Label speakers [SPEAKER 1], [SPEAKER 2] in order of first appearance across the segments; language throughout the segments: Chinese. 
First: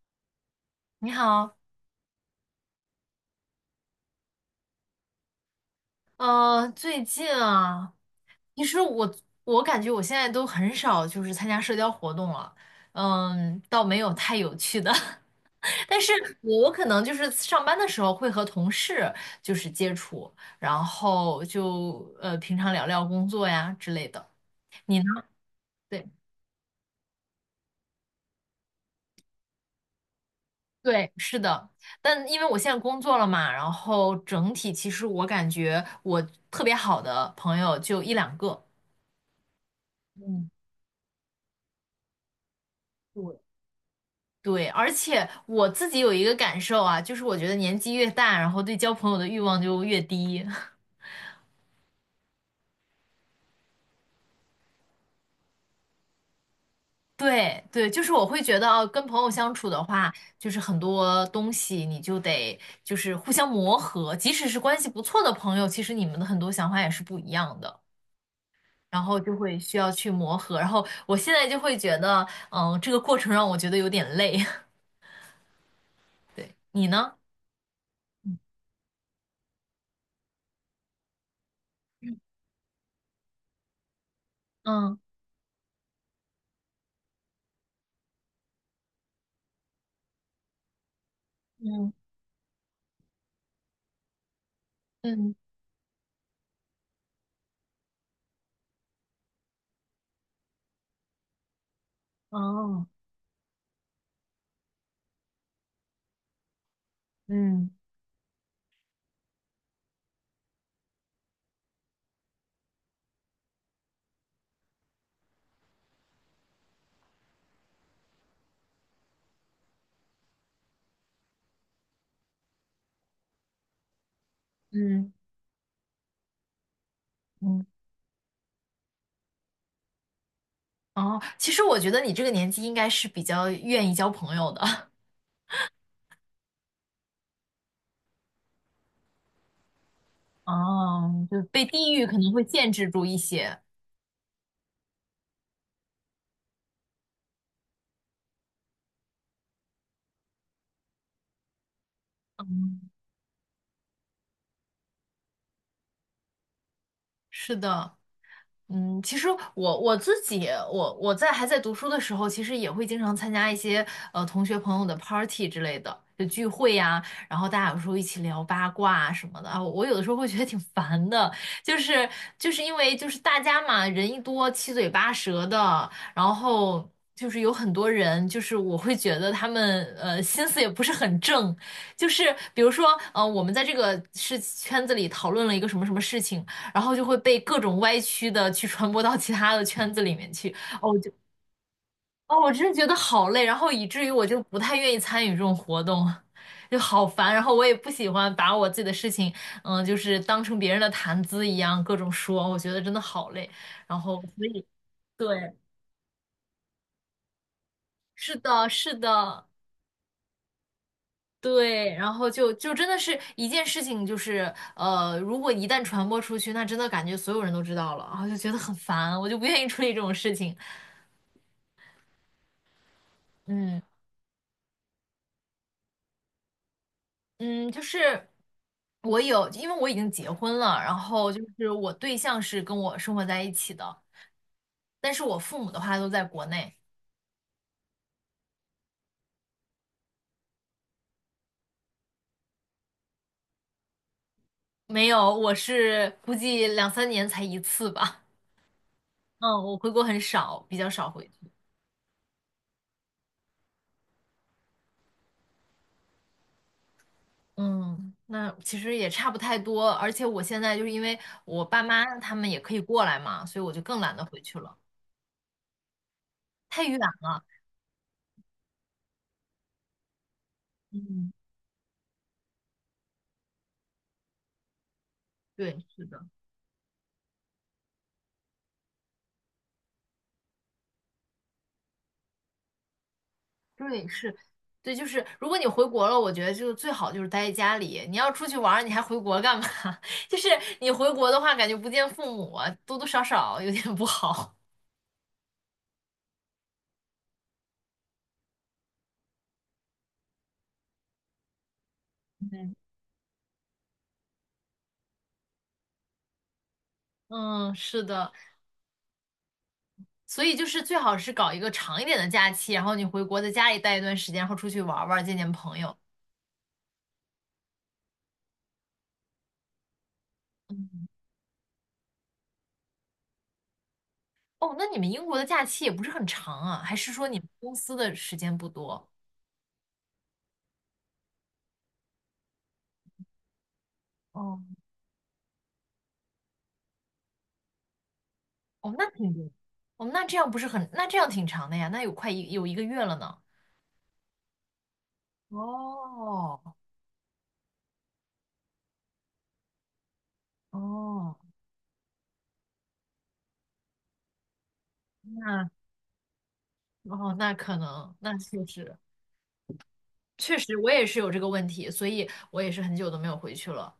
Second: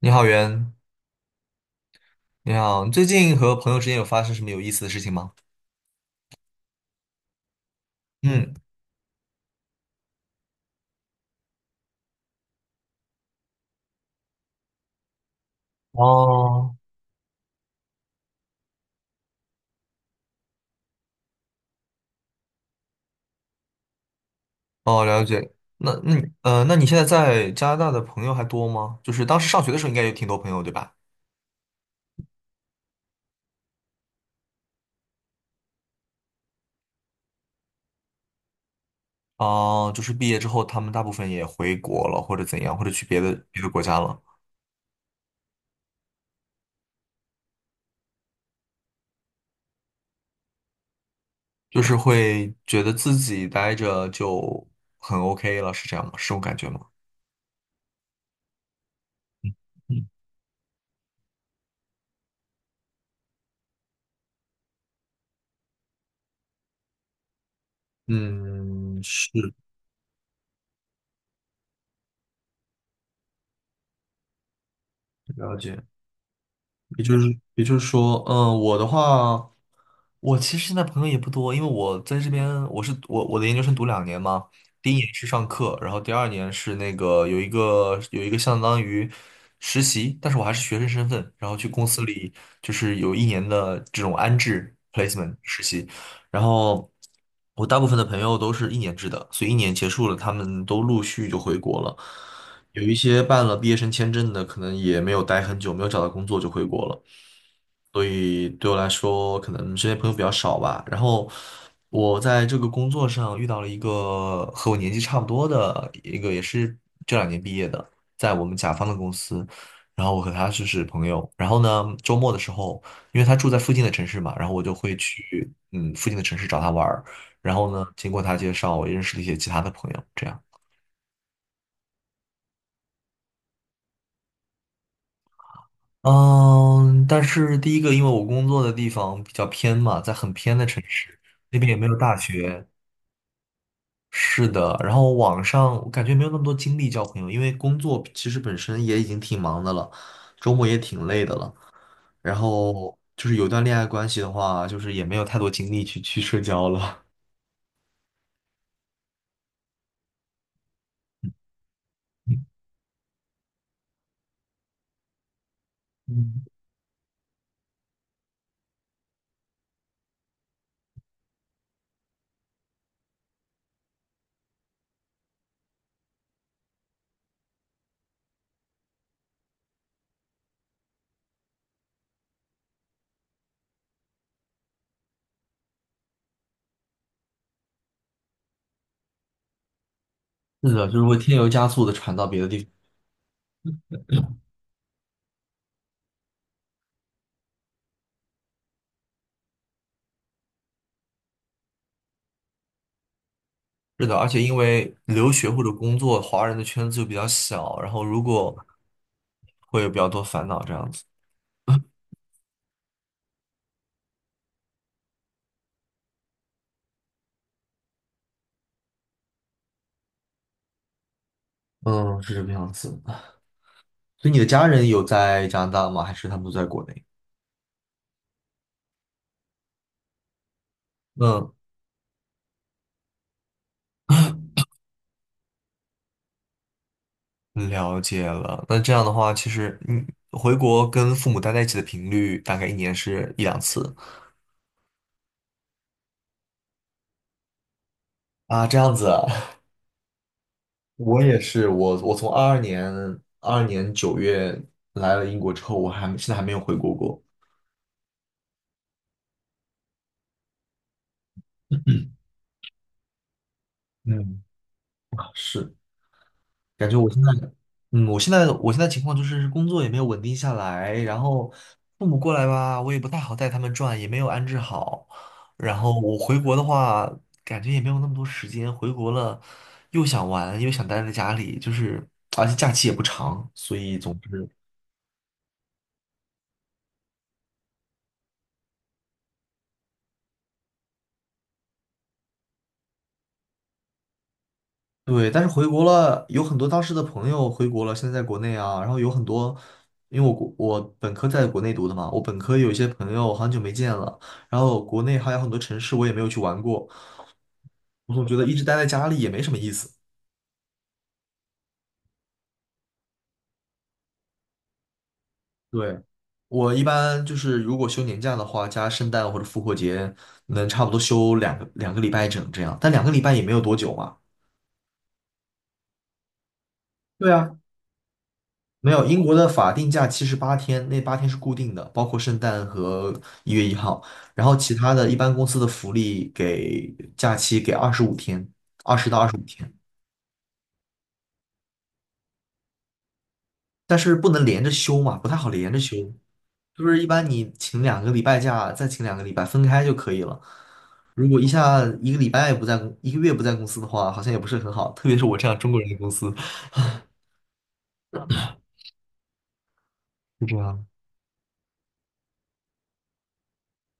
[SPEAKER 1] 你好，袁。
[SPEAKER 2] 你好，
[SPEAKER 1] 你好，你最近和朋友之间有发生什么有意思的事情吗？
[SPEAKER 2] 最近啊，
[SPEAKER 1] 嗯。
[SPEAKER 2] 其实我感觉我现在都很少就是参加社交活动了，嗯，倒没有太有趣的，但是我
[SPEAKER 1] 哦。
[SPEAKER 2] 可能就是上班的时候会和同事就是接触，然后就平常聊聊工作呀之类的。你
[SPEAKER 1] 哦，
[SPEAKER 2] 呢？
[SPEAKER 1] 了解。那，
[SPEAKER 2] 对
[SPEAKER 1] 那你呃，那你现在在加拿大的朋友还多吗？就是当时上学的时候，应该有挺多朋友，对吧？
[SPEAKER 2] 对，是的，但因为我现在工作了嘛，然后整体其实我感觉我特别好的朋友就一两个。
[SPEAKER 1] 哦，就是毕业之
[SPEAKER 2] 嗯，
[SPEAKER 1] 后，他们大部分也回国了，或者怎样，或者去别的
[SPEAKER 2] 对。
[SPEAKER 1] 别的国家了。
[SPEAKER 2] 对，而且我自己有一个感受啊，就是我觉得年纪越大，然后对交朋友的欲望就越低。
[SPEAKER 1] 就是会觉得自己待着就很 OK 了，是这样吗？是这种感觉吗？
[SPEAKER 2] 对对，就是我会觉得哦跟朋友相处的
[SPEAKER 1] 嗯。
[SPEAKER 2] 话，就是很多东西你就得就是互相磨合，即使是关系不错的朋友，其实你们的很多想法也是不一样的，然
[SPEAKER 1] 嗯，
[SPEAKER 2] 后
[SPEAKER 1] 是。
[SPEAKER 2] 就会需要去磨合。然后我现在就会觉得，嗯，这个过程让我觉得有点累。
[SPEAKER 1] 了解。
[SPEAKER 2] 对，你
[SPEAKER 1] 也
[SPEAKER 2] 呢？
[SPEAKER 1] 就是也就是说，嗯，我的话，我其实现在朋友也不多，因为我在这边，我是我我的研究生读两年嘛。第一
[SPEAKER 2] 嗯
[SPEAKER 1] 年是上课，然后第二年是那个有一个相当于实习，但是我还是学生身份，然后去公
[SPEAKER 2] 嗯
[SPEAKER 1] 司里就是有一年的这种安置
[SPEAKER 2] 嗯，
[SPEAKER 1] placement 实习。然后我大部分的朋友都是一年制的，所以一年结束了，他们都陆续就回国了。有
[SPEAKER 2] 哦，
[SPEAKER 1] 一些办了毕业生签证的，可能也没有待很久，没有找到工作就回国了。
[SPEAKER 2] 嗯
[SPEAKER 1] 所以对我来说，可能身边朋友比较少吧。然后我在这个工作上遇到了一个和我年纪差不多的一个，也是这2年毕业的，在我们甲方的公司。然后我和他就是朋友。然后呢，周末的时候，因为他住在附近的城市嘛，然后我就会
[SPEAKER 2] 嗯
[SPEAKER 1] 去附近的城市找他玩儿。然
[SPEAKER 2] 嗯。
[SPEAKER 1] 后呢，经过他介绍，我也认识了一些其他的朋友，这样。
[SPEAKER 2] 哦，其实我觉得你这个年纪应该是比较愿意交朋友的。
[SPEAKER 1] 嗯，但是第一个，因为我工作的地方比较偏嘛，在很偏的城市，
[SPEAKER 2] 哦，就
[SPEAKER 1] 那
[SPEAKER 2] 被
[SPEAKER 1] 边也没
[SPEAKER 2] 地
[SPEAKER 1] 有
[SPEAKER 2] 域可
[SPEAKER 1] 大
[SPEAKER 2] 能会
[SPEAKER 1] 学。
[SPEAKER 2] 限制住一些。
[SPEAKER 1] 是的。然后网上我感觉没有那么多精力交朋友，因为工作其实本身也已经挺忙的了，周末也挺累的了。然后就是有段恋爱关系的话，就是也没有太多精力去社交了。
[SPEAKER 2] 是的。嗯，其实我自己，我在还在读书的时候，其实也会经常参加一些同学朋友的 party 之类的，就
[SPEAKER 1] 嗯，
[SPEAKER 2] 聚会呀、然后大家有时候一起聊八卦啊什么的啊，我有的时候会觉得挺烦的，就是就是因为就是大家嘛，人一多七嘴八舌的，然后就是有很多人，就是我会觉得他们心思也不是很正，就是比如说，我们在这个事圈子里讨论了一个什么什么事情，然后就会被各种歪曲的去传播到其他的圈子里面去。
[SPEAKER 1] 是的，
[SPEAKER 2] 哦，
[SPEAKER 1] 就
[SPEAKER 2] 我
[SPEAKER 1] 是
[SPEAKER 2] 就
[SPEAKER 1] 会添油加醋的传到
[SPEAKER 2] 哦，
[SPEAKER 1] 别的
[SPEAKER 2] 我
[SPEAKER 1] 地
[SPEAKER 2] 真
[SPEAKER 1] 方。
[SPEAKER 2] 的觉得好累，然后以至于我就不太愿意参与这种活动，就好烦。然后我也不喜欢把我自己的事情，嗯，就是当成别人的谈资一样各种说，我觉得真的好累。然
[SPEAKER 1] 是的，
[SPEAKER 2] 后
[SPEAKER 1] 而且
[SPEAKER 2] 所
[SPEAKER 1] 因
[SPEAKER 2] 以
[SPEAKER 1] 为留
[SPEAKER 2] 对，
[SPEAKER 1] 学或者工作，华人的圈子就比较小，然后如
[SPEAKER 2] 是
[SPEAKER 1] 果
[SPEAKER 2] 的，是的。
[SPEAKER 1] 会有比较多烦恼这样子。
[SPEAKER 2] 对，然后就真的是一件事情，就是如果一旦传播出去，那真的感觉所有人都知道了，然后就觉得很烦，我就不愿意处理这种事情。
[SPEAKER 1] 嗯，是这个样子。
[SPEAKER 2] 嗯，
[SPEAKER 1] 所以你的家人有在加拿大吗？还是他们都在国内？
[SPEAKER 2] 嗯，就是我有，因为我已经结婚了，然后就
[SPEAKER 1] 嗯，
[SPEAKER 2] 是我对象是跟我生活在一起的，但是我父母的话都在国内，
[SPEAKER 1] 了解了。那这样的话，其实你回国跟父母待在一起的频率大概一年是一两次？
[SPEAKER 2] 没有，我是估计两三年才一次吧。
[SPEAKER 1] 啊，这样子啊。
[SPEAKER 2] 嗯，我回国很少，比较少
[SPEAKER 1] 我
[SPEAKER 2] 回
[SPEAKER 1] 也
[SPEAKER 2] 去。
[SPEAKER 1] 是，我从22年9月来了英国之后，我现在还没有回国过。
[SPEAKER 2] 嗯，那其实也差不太多，而且我现在就是因为我爸妈他们也可以过来嘛，所以我就更懒得回去了，
[SPEAKER 1] 嗯，是。
[SPEAKER 2] 太
[SPEAKER 1] 感觉
[SPEAKER 2] 远
[SPEAKER 1] 我现在。
[SPEAKER 2] 了。
[SPEAKER 1] 嗯，我现在情况就是工作也没有稳定下来，然
[SPEAKER 2] 嗯，
[SPEAKER 1] 后父母过来吧，我也不太好带他们转，也没有安置好。然
[SPEAKER 2] 对，
[SPEAKER 1] 后
[SPEAKER 2] 是
[SPEAKER 1] 我
[SPEAKER 2] 的。
[SPEAKER 1] 回国的话，感觉也没有那么多时间，回国了又想玩，又想待在家里，就是而且假期也不长，所以
[SPEAKER 2] 对，
[SPEAKER 1] 总
[SPEAKER 2] 是，
[SPEAKER 1] 之。
[SPEAKER 2] 对，就是如果你回国了，我觉得就最好就是待在家里。你要出去玩儿，你还回国干嘛？就是你回国的话，感觉不见父母啊，多多少少有点不好。
[SPEAKER 1] 对，但是回国了，有很多当时的朋友回国了，现在在国内啊，然后有很多，因为我国我本科在国内读的嘛，我本科有
[SPEAKER 2] 嗯，
[SPEAKER 1] 一些朋友很久没见了，然后国内还有很多城市我也没有去玩过，
[SPEAKER 2] 嗯，是
[SPEAKER 1] 我总
[SPEAKER 2] 的，
[SPEAKER 1] 觉得一直待在家里也没什么意思。
[SPEAKER 2] 所以就是最好是搞一个长一点的假期，然后你回国在家里待一段时间，然后出去玩儿玩儿见见朋友。
[SPEAKER 1] 对，我一般就是如果休年假的话，加圣诞或者复活节，能差不多
[SPEAKER 2] 嗯
[SPEAKER 1] 休两个礼拜整这样，但两个礼拜也没有多久嘛。
[SPEAKER 2] 哦，那你们英国的假期也不是很长啊，还是说
[SPEAKER 1] 对
[SPEAKER 2] 你们
[SPEAKER 1] 啊，
[SPEAKER 2] 公司的时间不
[SPEAKER 1] 没有，
[SPEAKER 2] 多？
[SPEAKER 1] 英国的法定假期是八天，那八天是固定的，包括圣诞和1月1号。然后
[SPEAKER 2] 哦，
[SPEAKER 1] 其他的一般公司的福利给假期给二十五天，
[SPEAKER 2] 哦，
[SPEAKER 1] 二
[SPEAKER 2] 那
[SPEAKER 1] 十到二
[SPEAKER 2] 挺
[SPEAKER 1] 十五
[SPEAKER 2] 多。
[SPEAKER 1] 天。
[SPEAKER 2] 哦，那这样不是很，那这样挺长的呀，那有快一有一个月了呢。
[SPEAKER 1] 但是不能连着休嘛，不太好连着休，
[SPEAKER 2] 哦
[SPEAKER 1] 就是一般你请两个礼拜假，再请两个礼拜分开就可以了。如
[SPEAKER 2] 哦，
[SPEAKER 1] 果一下一个月不在公司的话，好像也不是很好，特别是我这样
[SPEAKER 2] 那
[SPEAKER 1] 中国人的公司
[SPEAKER 2] 哦那可能那确实
[SPEAKER 1] 是
[SPEAKER 2] 确
[SPEAKER 1] 这
[SPEAKER 2] 实
[SPEAKER 1] 样。
[SPEAKER 2] 我也是有这个问题，所以我也是很久都没有回去了。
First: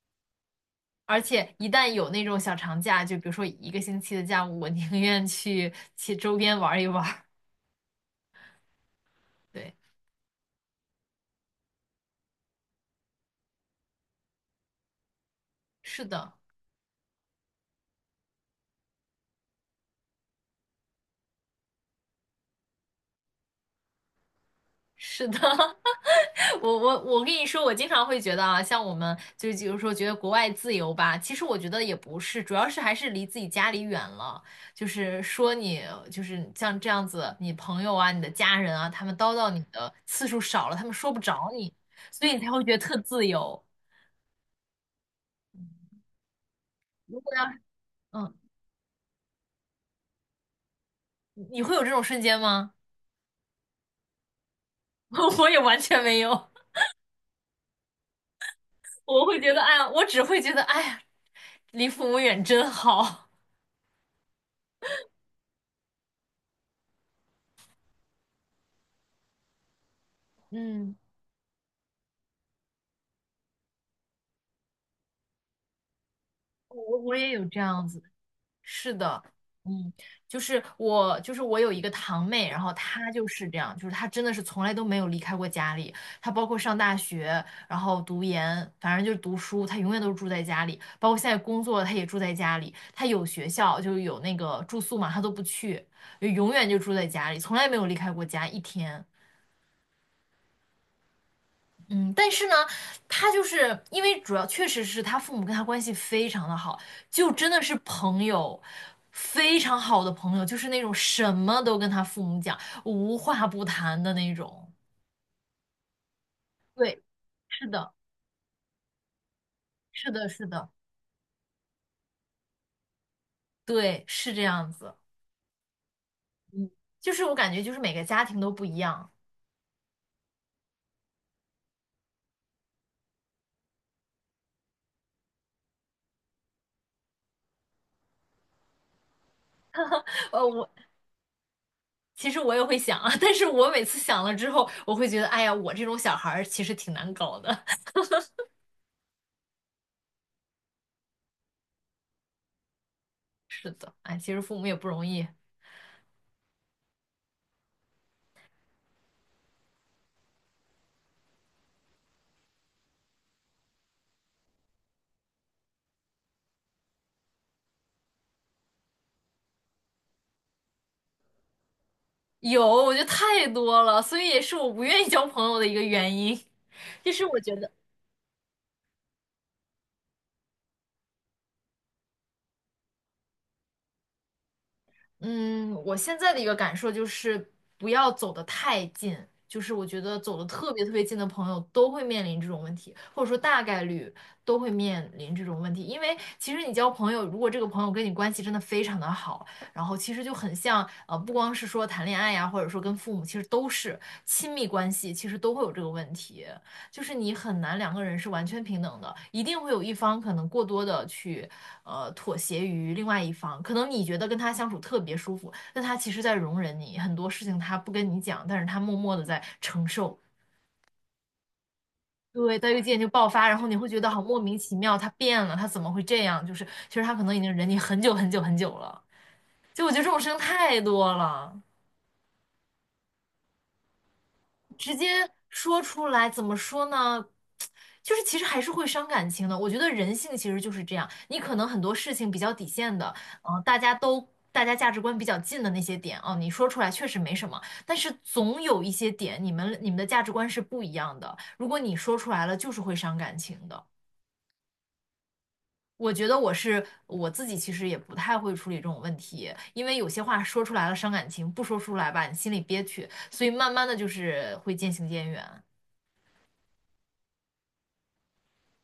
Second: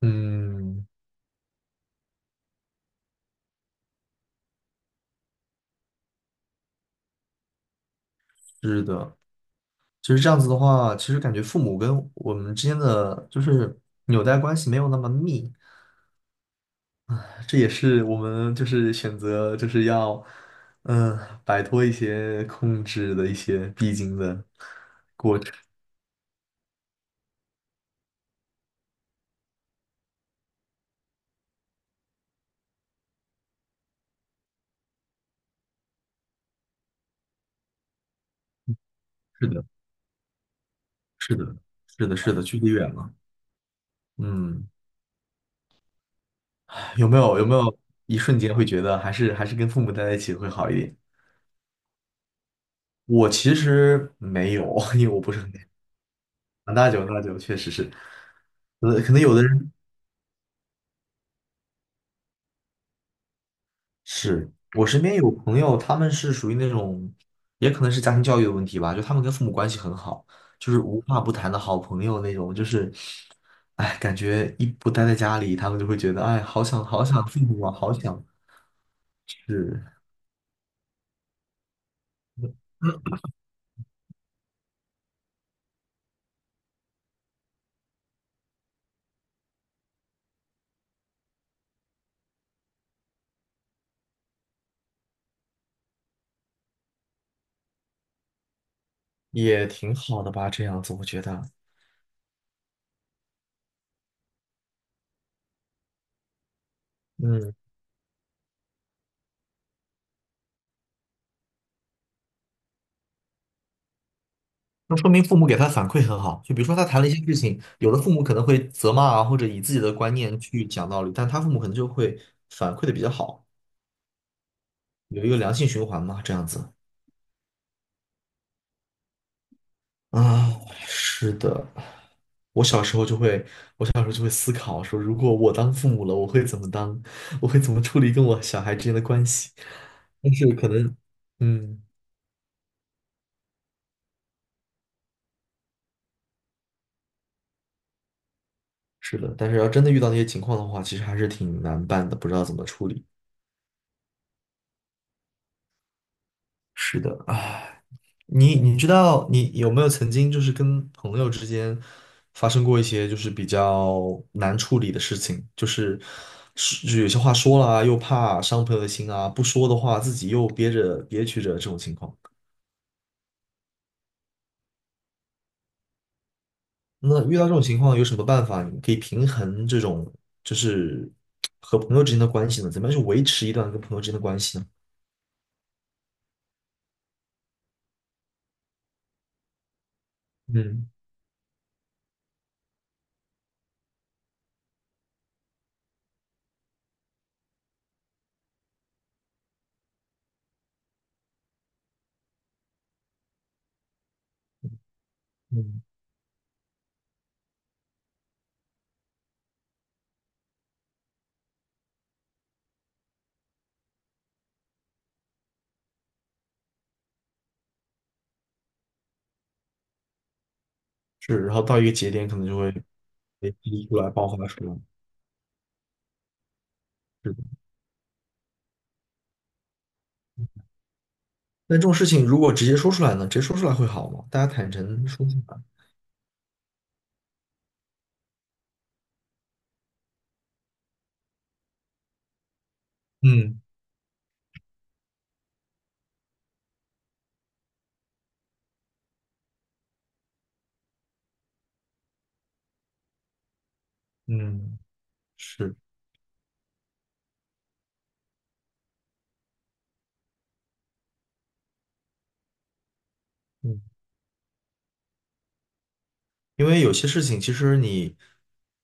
[SPEAKER 1] 嗯，
[SPEAKER 2] 而且一旦有那种小长假，就比如说一个星期的假，我宁愿去周边玩一玩
[SPEAKER 1] 是的。
[SPEAKER 2] 对，
[SPEAKER 1] 其实这样子的话，其实感觉父母跟我们之间的就是纽带关系没有那么密，
[SPEAKER 2] 是的。
[SPEAKER 1] 这也是我们就是选择就是要嗯摆脱一些控制的一些必经的。
[SPEAKER 2] 是的，我跟你说，我经常会觉得啊，像我们就是比如说觉得国外自由吧，其实我觉得也不是，主要是还是离自己家里远了。就是说你就是像这样子，你朋友啊、你的家人啊，他们叨
[SPEAKER 1] 是
[SPEAKER 2] 叨你
[SPEAKER 1] 的。
[SPEAKER 2] 的次数少了，他们说不
[SPEAKER 1] 是的，
[SPEAKER 2] 着你，
[SPEAKER 1] 是的，
[SPEAKER 2] 所以
[SPEAKER 1] 是
[SPEAKER 2] 你
[SPEAKER 1] 的，
[SPEAKER 2] 才
[SPEAKER 1] 距
[SPEAKER 2] 会
[SPEAKER 1] 离
[SPEAKER 2] 觉得
[SPEAKER 1] 远
[SPEAKER 2] 特
[SPEAKER 1] 了。
[SPEAKER 2] 自由。
[SPEAKER 1] 嗯，有没
[SPEAKER 2] 如果
[SPEAKER 1] 有有
[SPEAKER 2] 要
[SPEAKER 1] 没
[SPEAKER 2] 是
[SPEAKER 1] 有一
[SPEAKER 2] 嗯，
[SPEAKER 1] 瞬间会觉得还是跟父母待在一起会好一点？
[SPEAKER 2] 你会有这种瞬间吗？
[SPEAKER 1] 我其实没有，因为我不 是
[SPEAKER 2] 我
[SPEAKER 1] 很
[SPEAKER 2] 也完全没有，
[SPEAKER 1] 很大久，长大久确实是。呃，可能
[SPEAKER 2] 我
[SPEAKER 1] 有
[SPEAKER 2] 会
[SPEAKER 1] 的
[SPEAKER 2] 觉得
[SPEAKER 1] 人
[SPEAKER 2] 哎呀，我只会觉得哎呀，离父母远真好。
[SPEAKER 1] 是我身边有朋友，他们是属于那种，也可能是家庭教育的问题吧，就他们跟父母关系很好，就是
[SPEAKER 2] 嗯，
[SPEAKER 1] 无话不谈的好朋友那种，就是，哎，感觉一不待在家里，他们就会觉得，哎，好想
[SPEAKER 2] 我
[SPEAKER 1] 好
[SPEAKER 2] 我
[SPEAKER 1] 想
[SPEAKER 2] 也
[SPEAKER 1] 父
[SPEAKER 2] 有这
[SPEAKER 1] 母啊，
[SPEAKER 2] 样
[SPEAKER 1] 好
[SPEAKER 2] 子。
[SPEAKER 1] 想。
[SPEAKER 2] 是的，
[SPEAKER 1] 是，
[SPEAKER 2] 嗯，就是我，就是我有一个堂妹，然后她就是这样，就是她真的是从来都没有离开过家里，她包括上大学，然后读研，反正就是读书，她永远都是住在家里，包括现在工作，她也住在家里，她有学校就有那个住宿嘛，她都不去，就永远就住在家里，从来没有离开过家一天。
[SPEAKER 1] 也挺好的吧，这样子我觉得。
[SPEAKER 2] 嗯，但是呢，他就是因为主要确实是他父母跟他关系非常的好，就真
[SPEAKER 1] 嗯，
[SPEAKER 2] 的是朋友，非常好的朋友，就是那种什么都跟他父母讲，无话不谈的那种。
[SPEAKER 1] 那说明父母给他反馈很好。就比如说他谈
[SPEAKER 2] 对，
[SPEAKER 1] 了一些事情，
[SPEAKER 2] 是
[SPEAKER 1] 有
[SPEAKER 2] 的，
[SPEAKER 1] 的父母可能会责骂啊，或者以自己的
[SPEAKER 2] 是
[SPEAKER 1] 观
[SPEAKER 2] 的，
[SPEAKER 1] 念
[SPEAKER 2] 是
[SPEAKER 1] 去
[SPEAKER 2] 的，
[SPEAKER 1] 讲道理，但他父母可能就会反馈的比较好，
[SPEAKER 2] 对，是这样子。
[SPEAKER 1] 有一个良性循环嘛，这样子。
[SPEAKER 2] 就是我感觉就是每个家庭都不一样。
[SPEAKER 1] 啊，是的。我小时候就会，我小时候就会思考说，如果我当父母了，我会怎么当，我会怎么处理跟我小孩之间的关系。但
[SPEAKER 2] 呃，
[SPEAKER 1] 是
[SPEAKER 2] 我
[SPEAKER 1] 可能，嗯，
[SPEAKER 2] 其实我也会想啊，但是我每次想了之后，我会觉得，哎呀，我这种小孩儿其实挺难搞的。
[SPEAKER 1] 是的，但是要真的遇到那些情况的话，其实还是挺难办的，不知道怎么处理。
[SPEAKER 2] 是的，哎，其实父母也不容易。
[SPEAKER 1] 是的。你知道你有没有曾经就是跟朋友之间发生过一些就是比较难处理的事情，就是是就有些话说了啊，又怕伤朋友的心啊，不说的话自己又憋着憋屈着这种情况。
[SPEAKER 2] 有，我觉得太多了，所以也是我不愿意交朋友的一个原因。就
[SPEAKER 1] 那
[SPEAKER 2] 是
[SPEAKER 1] 遇
[SPEAKER 2] 我
[SPEAKER 1] 到这
[SPEAKER 2] 觉
[SPEAKER 1] 种
[SPEAKER 2] 得，
[SPEAKER 1] 情况有什么办法？你可以平衡这种就是和朋友之间的关系呢？怎么样去维持一段跟朋友之间的关系呢？
[SPEAKER 2] 嗯，我现在的一个感受就是不要走得太近，就是我觉得走得特别
[SPEAKER 1] 嗯
[SPEAKER 2] 特别近的朋友都会面临这种问题，或者说大概率都会面临这种问题。因为其实你交朋友，如果这个朋友跟你关系真的非常的好，然后其实就很像，不光是说谈恋爱呀，或者说跟父母，其实都是亲密关系，其实都会有这
[SPEAKER 1] 嗯，
[SPEAKER 2] 个问题。就是你很难两个人是完全平等的，一定会有一方可能过多的去妥协于另外一方。可能你觉得跟他相处特别舒服，但他其实在容忍你很多事情，他不跟你讲，但是他默默的在承受。
[SPEAKER 1] 是，然后到一个节点可能
[SPEAKER 2] 对，
[SPEAKER 1] 就
[SPEAKER 2] 到
[SPEAKER 1] 会
[SPEAKER 2] 一个节点就爆发，
[SPEAKER 1] 被
[SPEAKER 2] 然后你会
[SPEAKER 1] 逼出
[SPEAKER 2] 觉得
[SPEAKER 1] 来
[SPEAKER 2] 好
[SPEAKER 1] 爆
[SPEAKER 2] 莫
[SPEAKER 1] 发
[SPEAKER 2] 名
[SPEAKER 1] 出
[SPEAKER 2] 其
[SPEAKER 1] 来。
[SPEAKER 2] 妙，他变了，他怎么会这样？就是其实他可能已经忍你很久很久很久了。就我觉得这种事情太多了。
[SPEAKER 1] 那这种事情如果直接说出来呢？直接说出来会好吗？大家坦
[SPEAKER 2] 直接
[SPEAKER 1] 诚说出来。
[SPEAKER 2] 说出来，怎么说呢？就是其实还是会伤感情的。我觉得人性其实就是这样，你可能很多事情比较底线的，
[SPEAKER 1] 嗯
[SPEAKER 2] 嗯、大家都大家价值观比较近的那些点哦，你说出来确实没什么，但是总有一些点，你们的价值观是不一样的。如果你说出来了，就是会伤感情的。
[SPEAKER 1] 嗯，是，
[SPEAKER 2] 我觉得我是我自己，其实也不太会处理这种问题，因为有些话说出来了伤感情，不说出来吧，你心里憋屈，所以慢
[SPEAKER 1] 嗯，
[SPEAKER 2] 慢的就是会渐行渐远。
[SPEAKER 1] 因为有些事情其实你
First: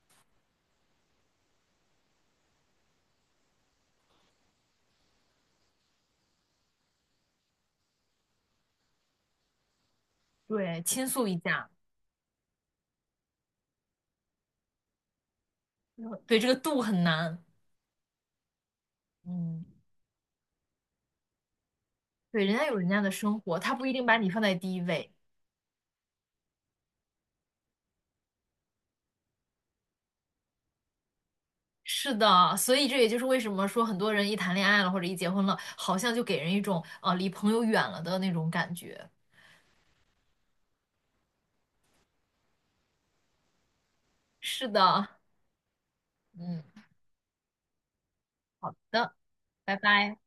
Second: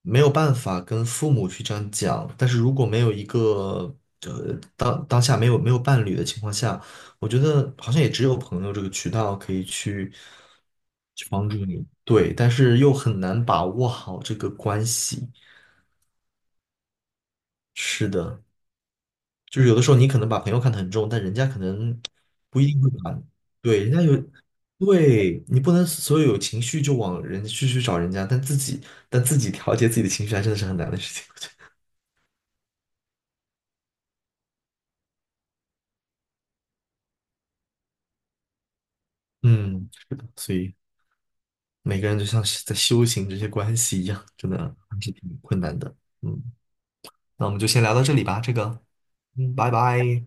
[SPEAKER 1] 没有办法跟父母去这样讲，但是如果没有一个呃当下没有伴侣的情况下，我觉得好像也只有朋友这个渠道可以去
[SPEAKER 2] 对，倾
[SPEAKER 1] 去
[SPEAKER 2] 诉一
[SPEAKER 1] 帮助
[SPEAKER 2] 下，
[SPEAKER 1] 你，对，但是又很难把握好这个关系。
[SPEAKER 2] 对，这个度很难。
[SPEAKER 1] 是的，就
[SPEAKER 2] 嗯，
[SPEAKER 1] 是有的时候你可能把朋友看得很重，但人家可能
[SPEAKER 2] 对，人
[SPEAKER 1] 不
[SPEAKER 2] 家
[SPEAKER 1] 一
[SPEAKER 2] 有
[SPEAKER 1] 定
[SPEAKER 2] 人
[SPEAKER 1] 会
[SPEAKER 2] 家的
[SPEAKER 1] 把，
[SPEAKER 2] 生活，他
[SPEAKER 1] 对，
[SPEAKER 2] 不一
[SPEAKER 1] 人家
[SPEAKER 2] 定
[SPEAKER 1] 有，
[SPEAKER 2] 把你放在第一位。
[SPEAKER 1] 对，你不能所有有情绪就往人去找人家，但自己调节自己的情绪还真的是很难的事情，我觉得。
[SPEAKER 2] 是的，所以这也就是为什么说很多人一谈恋爱了或者一结婚了，好像就给人一种离朋友远了的那种感觉。
[SPEAKER 1] 嗯，是的，所以每个人就像是在修行这些关系一样，真的
[SPEAKER 2] 是
[SPEAKER 1] 还
[SPEAKER 2] 的，
[SPEAKER 1] 是挺困难的。嗯，
[SPEAKER 2] 嗯，好
[SPEAKER 1] 那我们就先聊到这里吧，这个，
[SPEAKER 2] 的，
[SPEAKER 1] 嗯，拜
[SPEAKER 2] 拜拜。
[SPEAKER 1] 拜。